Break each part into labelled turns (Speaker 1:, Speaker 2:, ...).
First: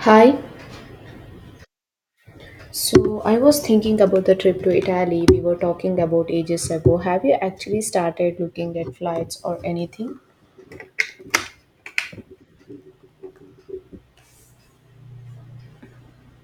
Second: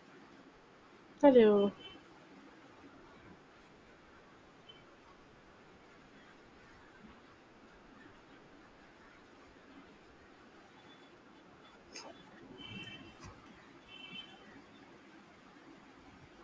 Speaker 1: Hi.
Speaker 2: Hello.
Speaker 1: So I was thinking about the trip to Italy we were talking about ages ago. Have you actually started looking at flights or anything?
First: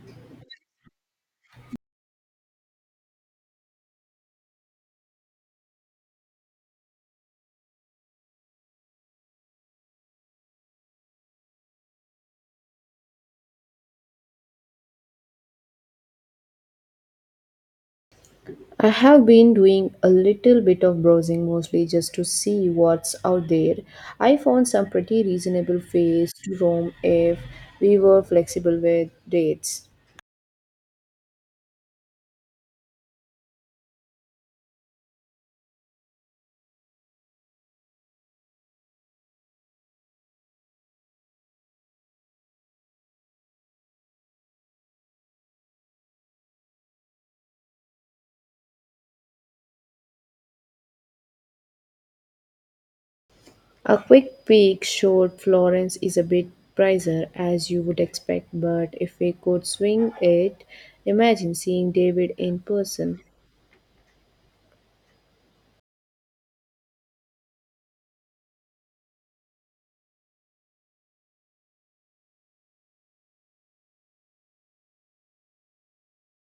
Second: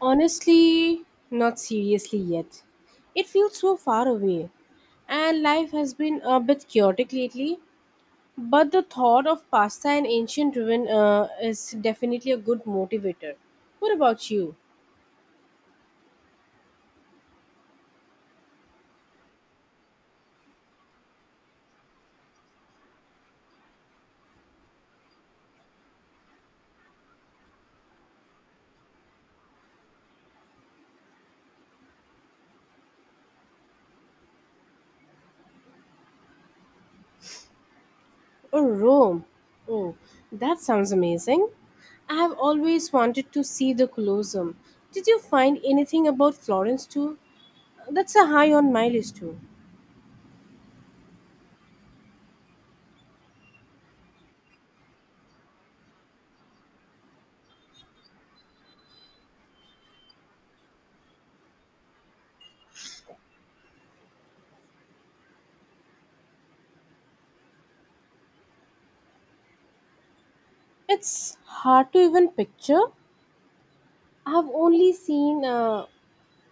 Speaker 2: Honestly, not seriously yet. It feels so far away. And life has been a bit chaotic lately. But the thought of pasta and ancient ruin is definitely a good motivator. What about you?
Speaker 1: I have been doing a little bit of browsing, mostly just to see what's out there. I found some pretty reasonable fares to Rome if we were flexible with dates.
Speaker 2: Or Rome? Oh, that sounds amazing. I have always wanted to see the Colosseum. Did you find anything about Florence too? That's a high on my list too.
Speaker 1: A quick peek showed Florence is a bit pricier as you would expect, but if we could swing it, imagine seeing David in person.
Speaker 2: It's hard to even picture. I've only seen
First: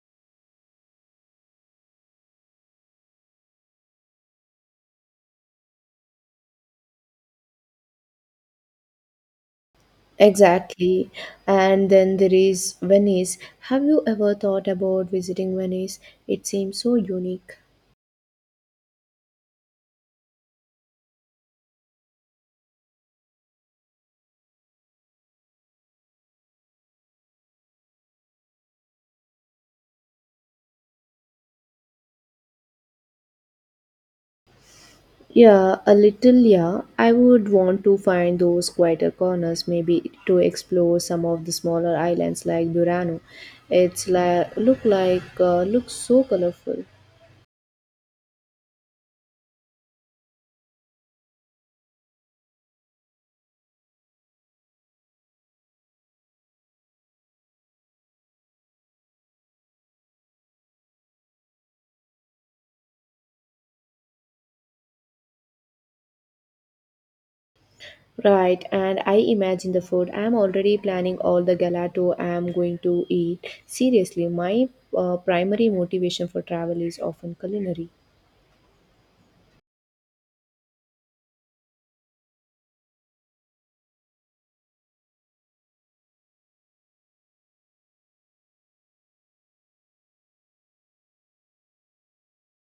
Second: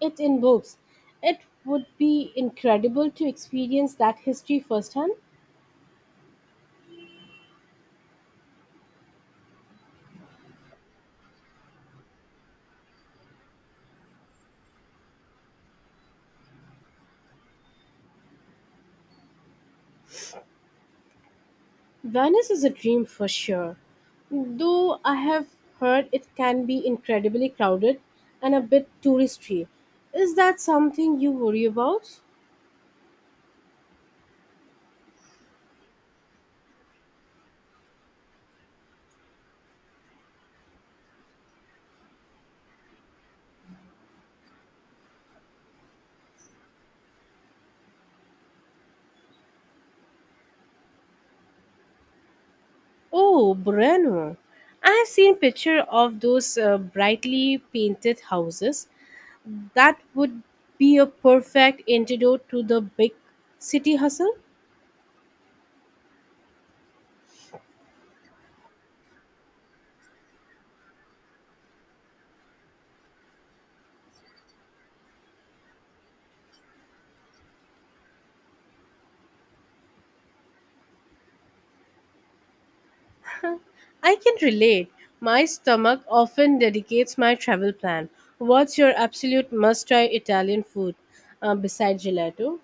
Speaker 2: it in books. It would be incredible to experience that history firsthand.
Speaker 1: Exactly. And then there is Venice. Have you ever thought about visiting Venice? It seems so unique.
Speaker 2: Venice is a dream for sure, though I have heard it can be incredibly crowded and a bit touristy. Is that something you worry about?
Speaker 1: Yeah, a little, yeah. I would want to find those quieter corners, maybe to explore some of the smaller islands like Burano. It's like look like looks so colorful.
Speaker 2: Oh, Breno. I have seen picture of those brightly painted houses. That would be a perfect antidote to the big city hustle.
Speaker 1: Right, and I imagine the food. I'm already planning all the gelato I'm going to eat. Seriously, my primary motivation for travel is often culinary.
Speaker 2: I can relate. My stomach often dedicates my travel plan. What's your absolute must try Italian food besides gelato?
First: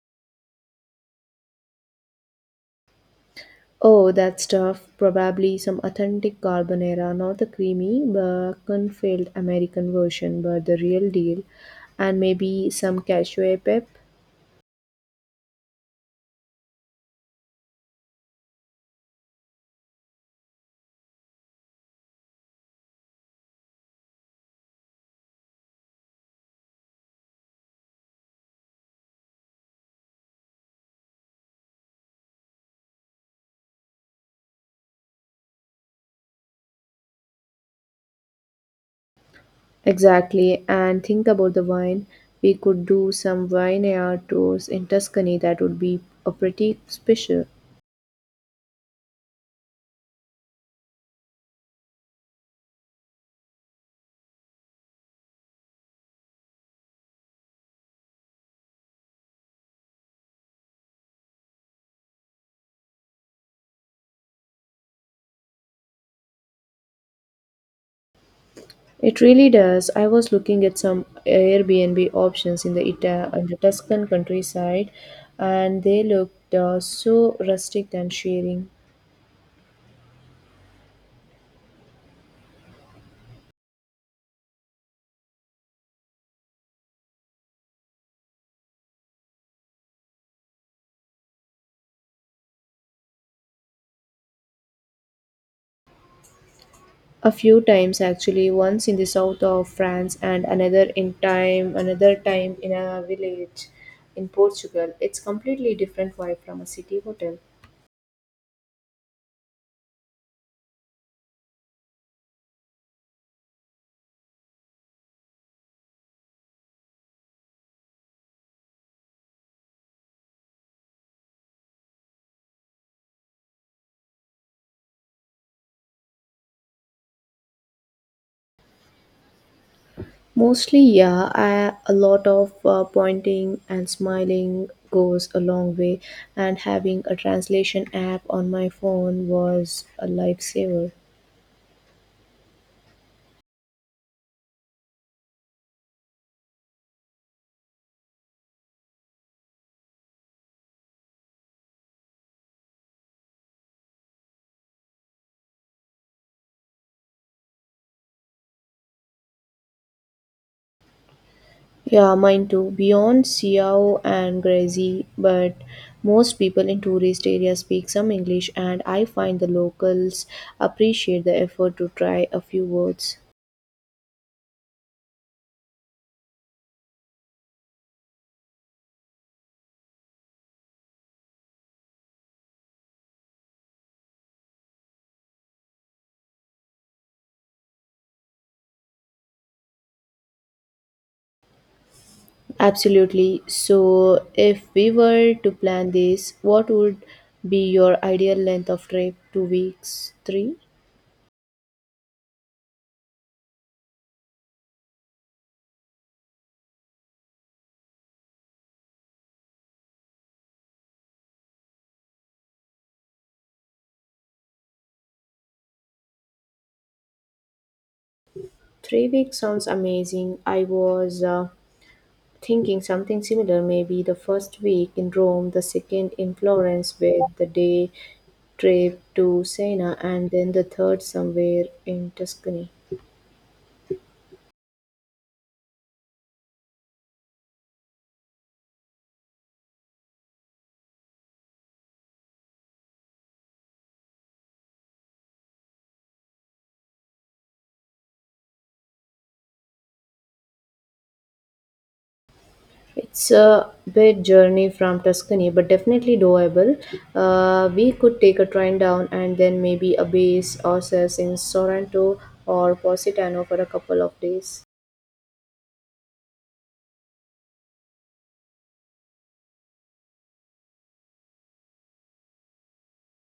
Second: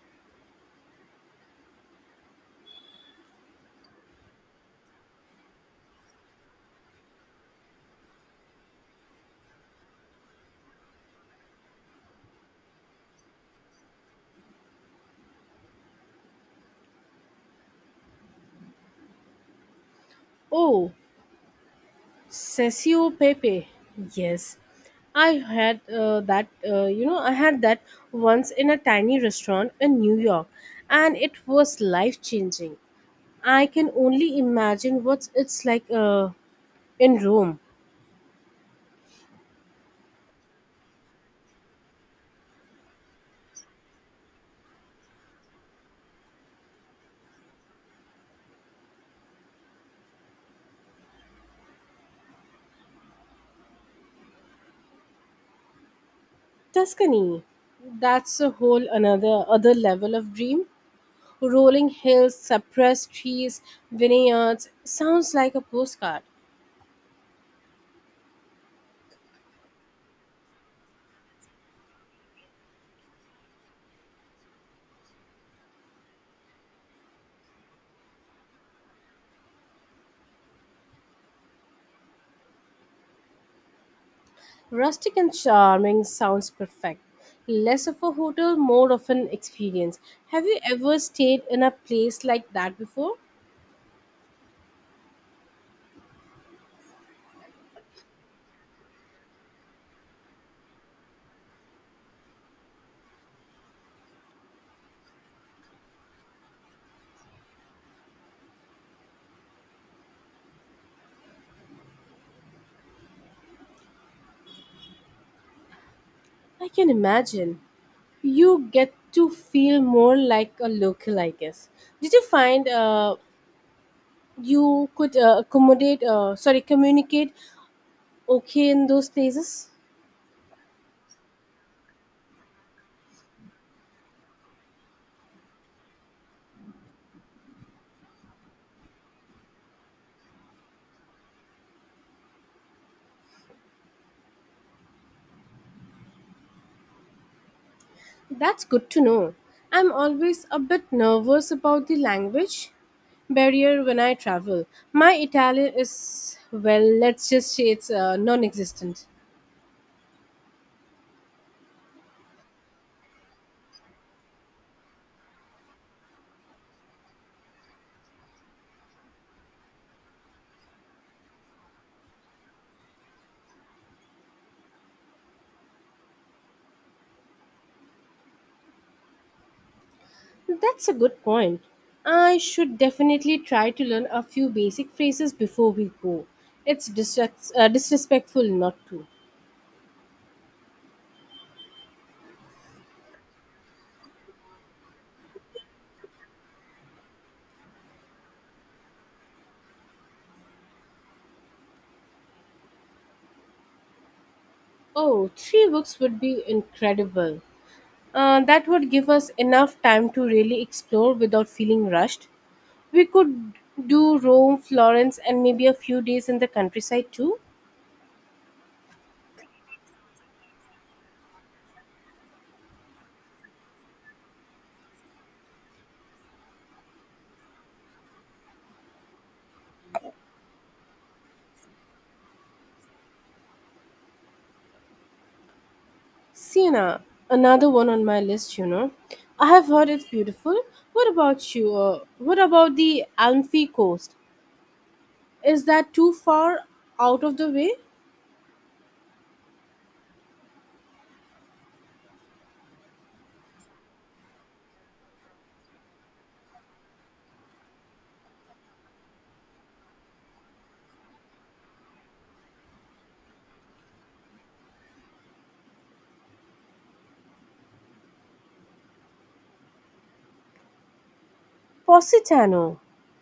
Speaker 1: Oh, that stuff. Probably some authentic carbonara, not the creamy Baconfield American version, but the real deal. And maybe some cashew pep.
Speaker 2: Oh, Sessio Pepe. Yes. I had I had that once in a tiny restaurant in New York, and it was life changing. I can only imagine what it's like in Rome.
Speaker 1: Exactly. And think about the wine. We could do some vineyard tours in Tuscany. That would be a pretty special.
Speaker 2: Tuscany. That's a whole another other level of dream. Rolling hills, suppressed trees, vineyards. Sounds like a postcard.
Speaker 1: It really does. I was looking at some Airbnb options in the in the Tuscan countryside, and they looked so rustic and shearing.
Speaker 2: Rustic and charming sounds perfect. Less of a hotel, more of an experience. Have you ever stayed in a place like that before?
Speaker 1: A few times actually, once in the south of France and another time in a village in Portugal. It's completely different vibe from a city hotel.
Speaker 2: I can imagine. You get to feel more like a local, I guess. Did you find you could communicate okay in those places?
Speaker 1: Mostly, yeah, a lot of pointing and smiling goes a long way, and having a translation app on my phone was a lifesaver.
Speaker 2: That's good to know. I'm always a bit nervous about the language barrier when I travel. My Italian is, well, let's just say it's non existent.
Speaker 1: Yeah, mine too. Beyond Xiao and Grazi, but most people in tourist areas speak some English, and I find the locals appreciate the effort to try a few words.
Speaker 2: That's a good point. I should definitely try to learn a few basic phrases before we go. It's disrespectful not to.
Speaker 1: Absolutely. So, if we were to plan this, what would be your ideal length of trip? 2 weeks? Three?
Speaker 2: Oh, three books would be incredible. That would give us enough time to really explore without feeling rushed. We could do Rome, Florence, and maybe a few days in the countryside too.
Speaker 1: 3 weeks sounds amazing. I was thinking something similar, maybe the first week in Rome, the second in Florence, with the day trip to Siena and then the third somewhere in Tuscany.
Speaker 2: Siena, another one on my list, you know. I have heard it's beautiful. What about you? What about the Amalfi Coast? Is that too far out of the way?
Speaker 1: It's a bit journey from Tuscany, but definitely doable. We could take a train down and then maybe a base ourselves in Sorrento or Positano for a couple of days.
Speaker 2: Positano.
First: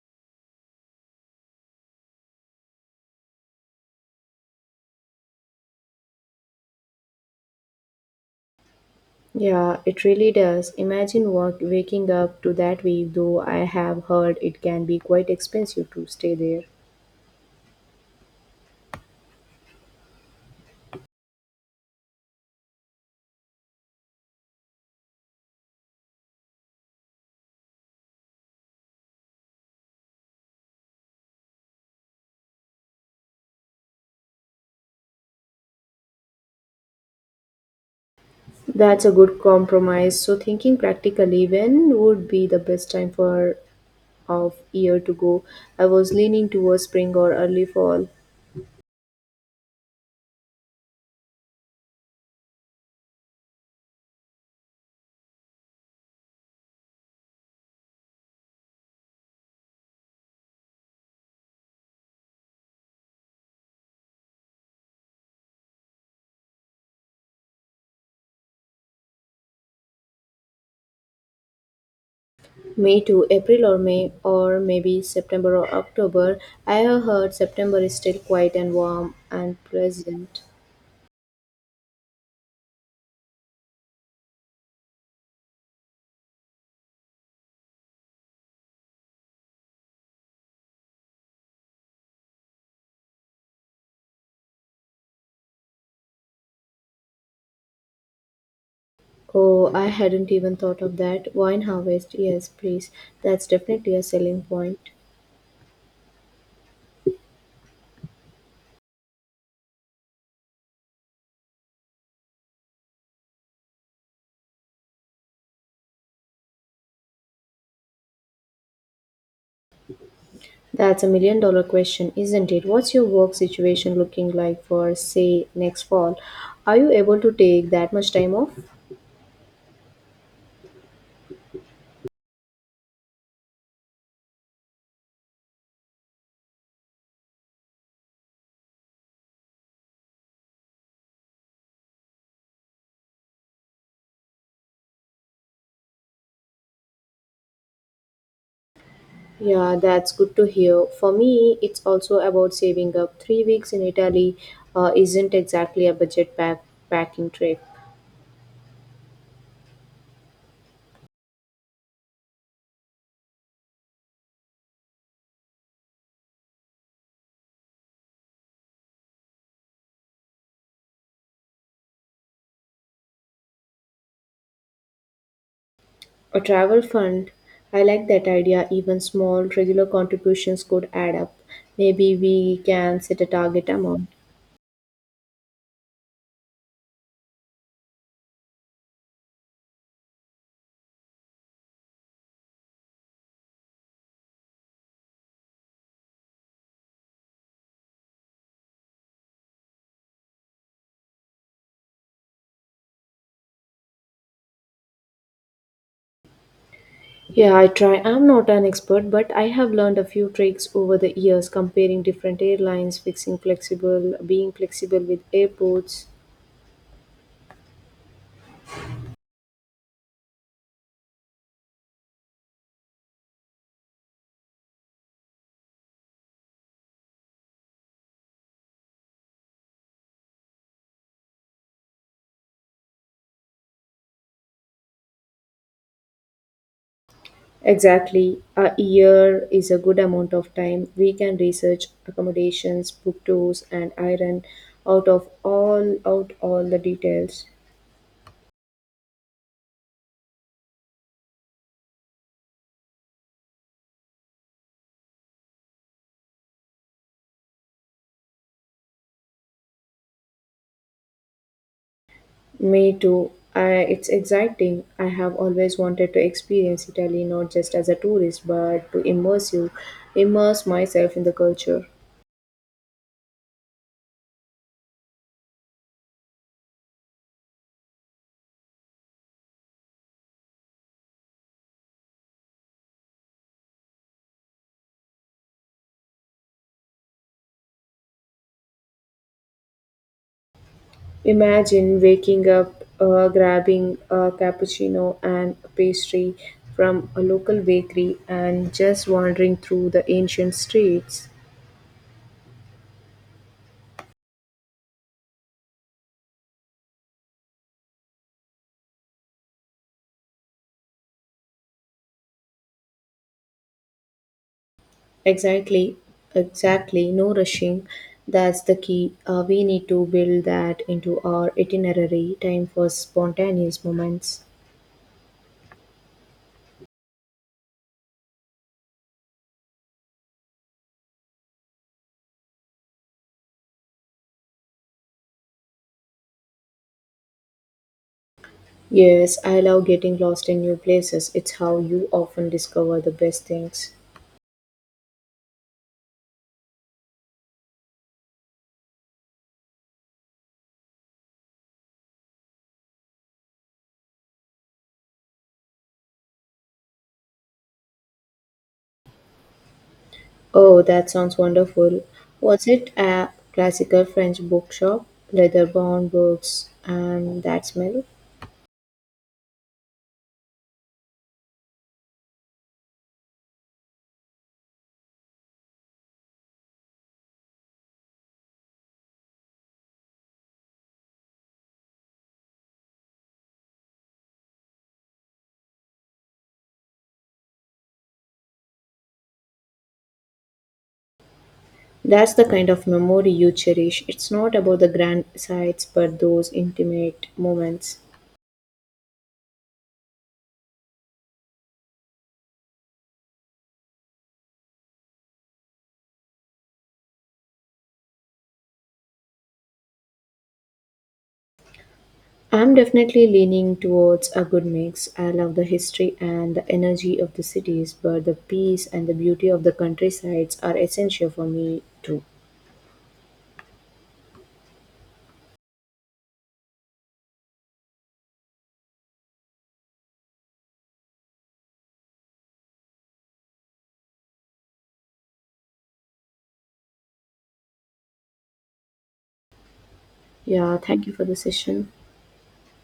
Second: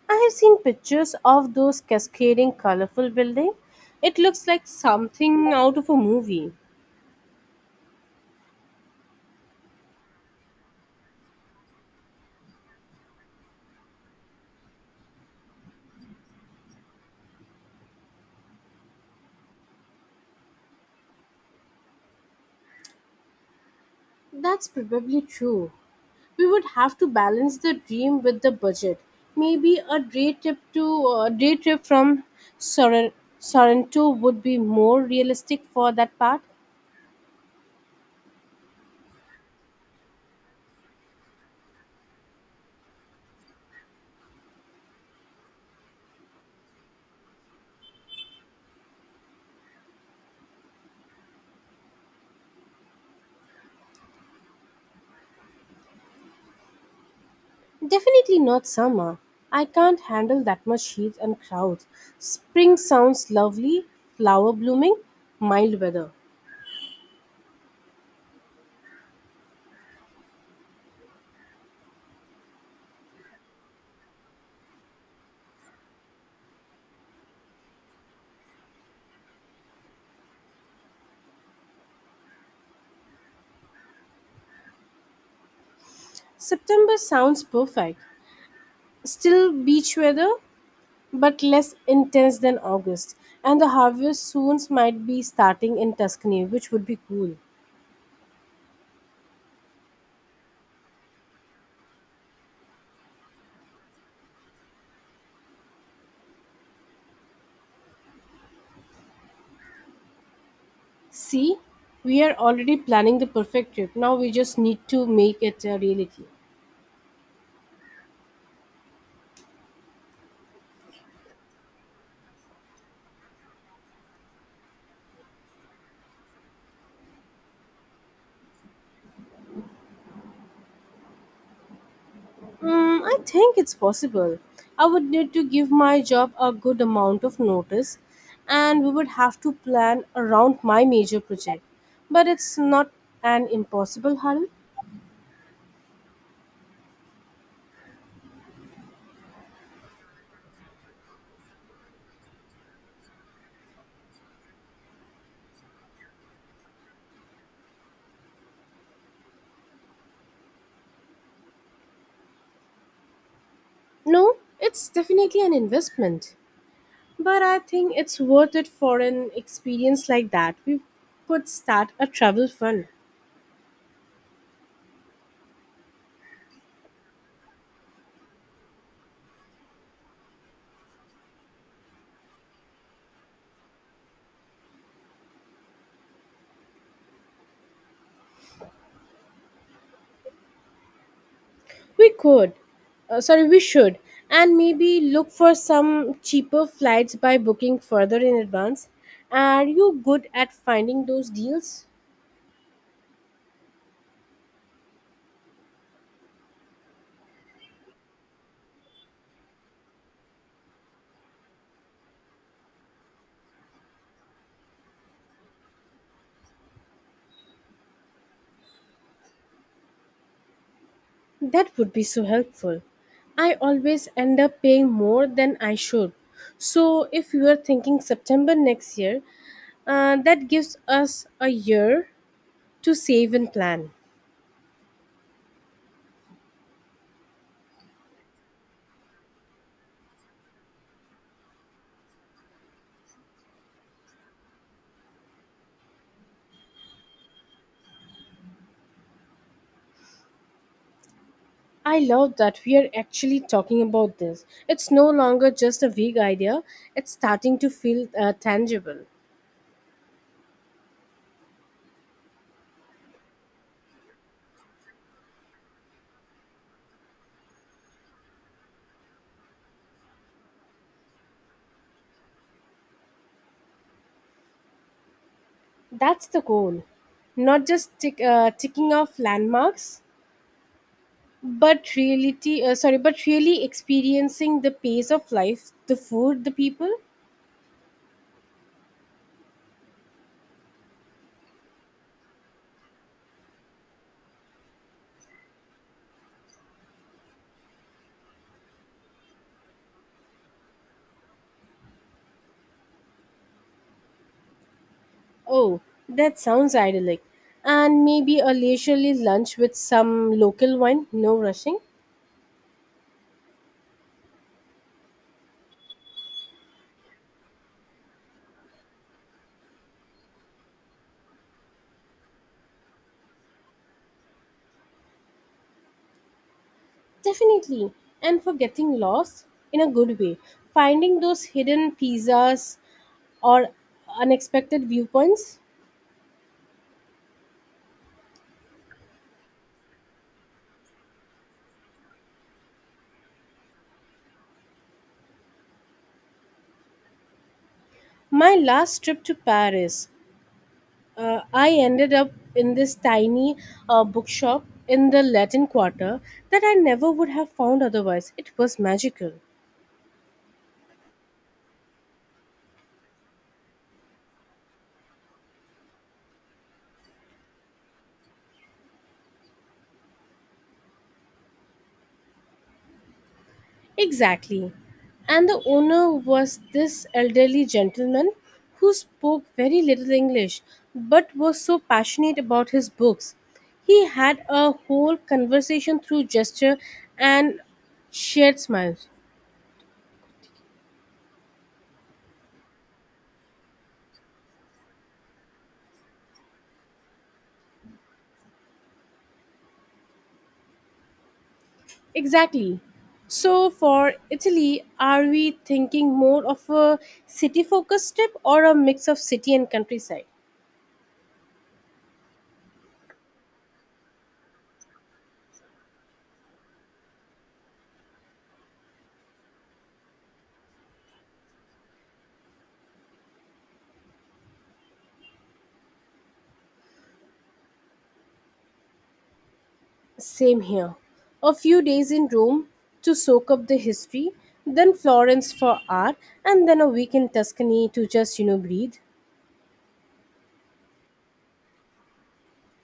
Speaker 2: I have seen pictures of those cascading colorful buildings. It looks like something out of a movie.
Speaker 1: Yeah, it really does. Imagine waking up to that wave, though I have heard it can be quite expensive to stay there.
Speaker 2: That's probably true. We would have to balance the dream with the budget. Maybe a day trip from Soren- Sorrento would be more realistic for that part.
Speaker 1: That's a good compromise. So, thinking practically, when would be the best time for of year to go. I was leaning towards spring or early fall.
Speaker 2: Definitely not summer. I can't handle that much heat and crowds. Spring sounds lovely, flower blooming, mild weather.
Speaker 1: May to April or May, or maybe September or October. I have heard September is still quiet and warm and pleasant.
Speaker 2: September sounds perfect. Still beach weather, but less intense than August. And the harvest soon might be starting in Tuscany, which would be cool.
Speaker 1: Oh, I hadn't even thought of that. Wine harvest, yes, please. That's definitely a selling point.
Speaker 2: See, we are already planning the perfect trip. Now we just need to make it a reality.
Speaker 1: That's a million dollar question, isn't it? What's your work situation looking like for, say, next fall? Are you able to take that much time off?
Speaker 2: Mm, I think it's possible. I would need to give my job a good amount of notice and we would have to plan around my major project. But it's not an impossible hurdle.
Speaker 1: Yeah, that's good to hear. For me, it's also about saving up. 3 weeks in Italy isn't exactly a budget backpacking trip.
Speaker 2: No, it's definitely an investment. But I think it's worth it for an experience like that. We could start a travel fund.
Speaker 1: A travel fund, I like that idea. Even small, regular contributions could add up. Maybe we can set a target amount.
Speaker 2: We could, we should, and maybe look for some cheaper flights by booking further in advance. Are you good at finding those deals?
Speaker 1: Yeah, I try. I'm not an expert, but I have learned a few tricks over the years, comparing different airlines, being flexible with airports.
Speaker 2: That would be so helpful. I always end up paying more than I should. So, if you are thinking September next year, that gives us a year to save and plan.
Speaker 1: Exactly. A year is a good amount of time. We can research accommodations, book tours, and iron out of all out all the details.
Speaker 2: I love that we are actually talking about this. It's no longer just a vague idea, it's starting to feel tangible.
Speaker 1: Me too. It's exciting. I have always wanted to experience Italy not just as a tourist but to immerse myself in the culture.
Speaker 2: That's the goal. Not just ticking off landmarks, but really experiencing the pace of life, the food, the people.
Speaker 1: Imagine waking up, grabbing a cappuccino and a pastry from a local bakery, and just wandering through the ancient streets.
Speaker 2: Oh, that sounds idyllic. And maybe a leisurely lunch with some local wine. No rushing.
Speaker 1: Exactly, exactly. No rushing. That's the key. We need to build that into our itinerary. Time for spontaneous moments.
Speaker 2: Definitely. And for getting lost in a good way, finding those hidden pizzas or unexpected viewpoints.
Speaker 1: Yes, I love getting lost in new places. It's how you often discover the best things.
Speaker 2: My last trip to Paris, I ended up in this tiny bookshop in the Latin Quarter that I never would have found otherwise. It was magical.
Speaker 1: Oh, that sounds wonderful. Was it a classical French bookshop? Leather-bound books and that smell?
Speaker 2: Exactly. And the owner was this elderly gentleman who spoke very little English but was so passionate about his books. He had a whole conversation through gesture and shared smiles.
Speaker 1: That's the kind of memory you cherish. It's not about the grand sights, but those intimate moments.
Speaker 2: Exactly. So for Italy, are we thinking more of a city focused trip or a mix of city and countryside?
Speaker 1: I'm definitely leaning towards a good mix. I love the history and the energy of the cities, but the peace and the beauty of the countrysides are essential for me too.
Speaker 2: Same here. A few days in Rome to soak up the history, then Florence for art, and then a week in Tuscany to just, you know, breathe.
Speaker 1: Yeah, thank you for the session.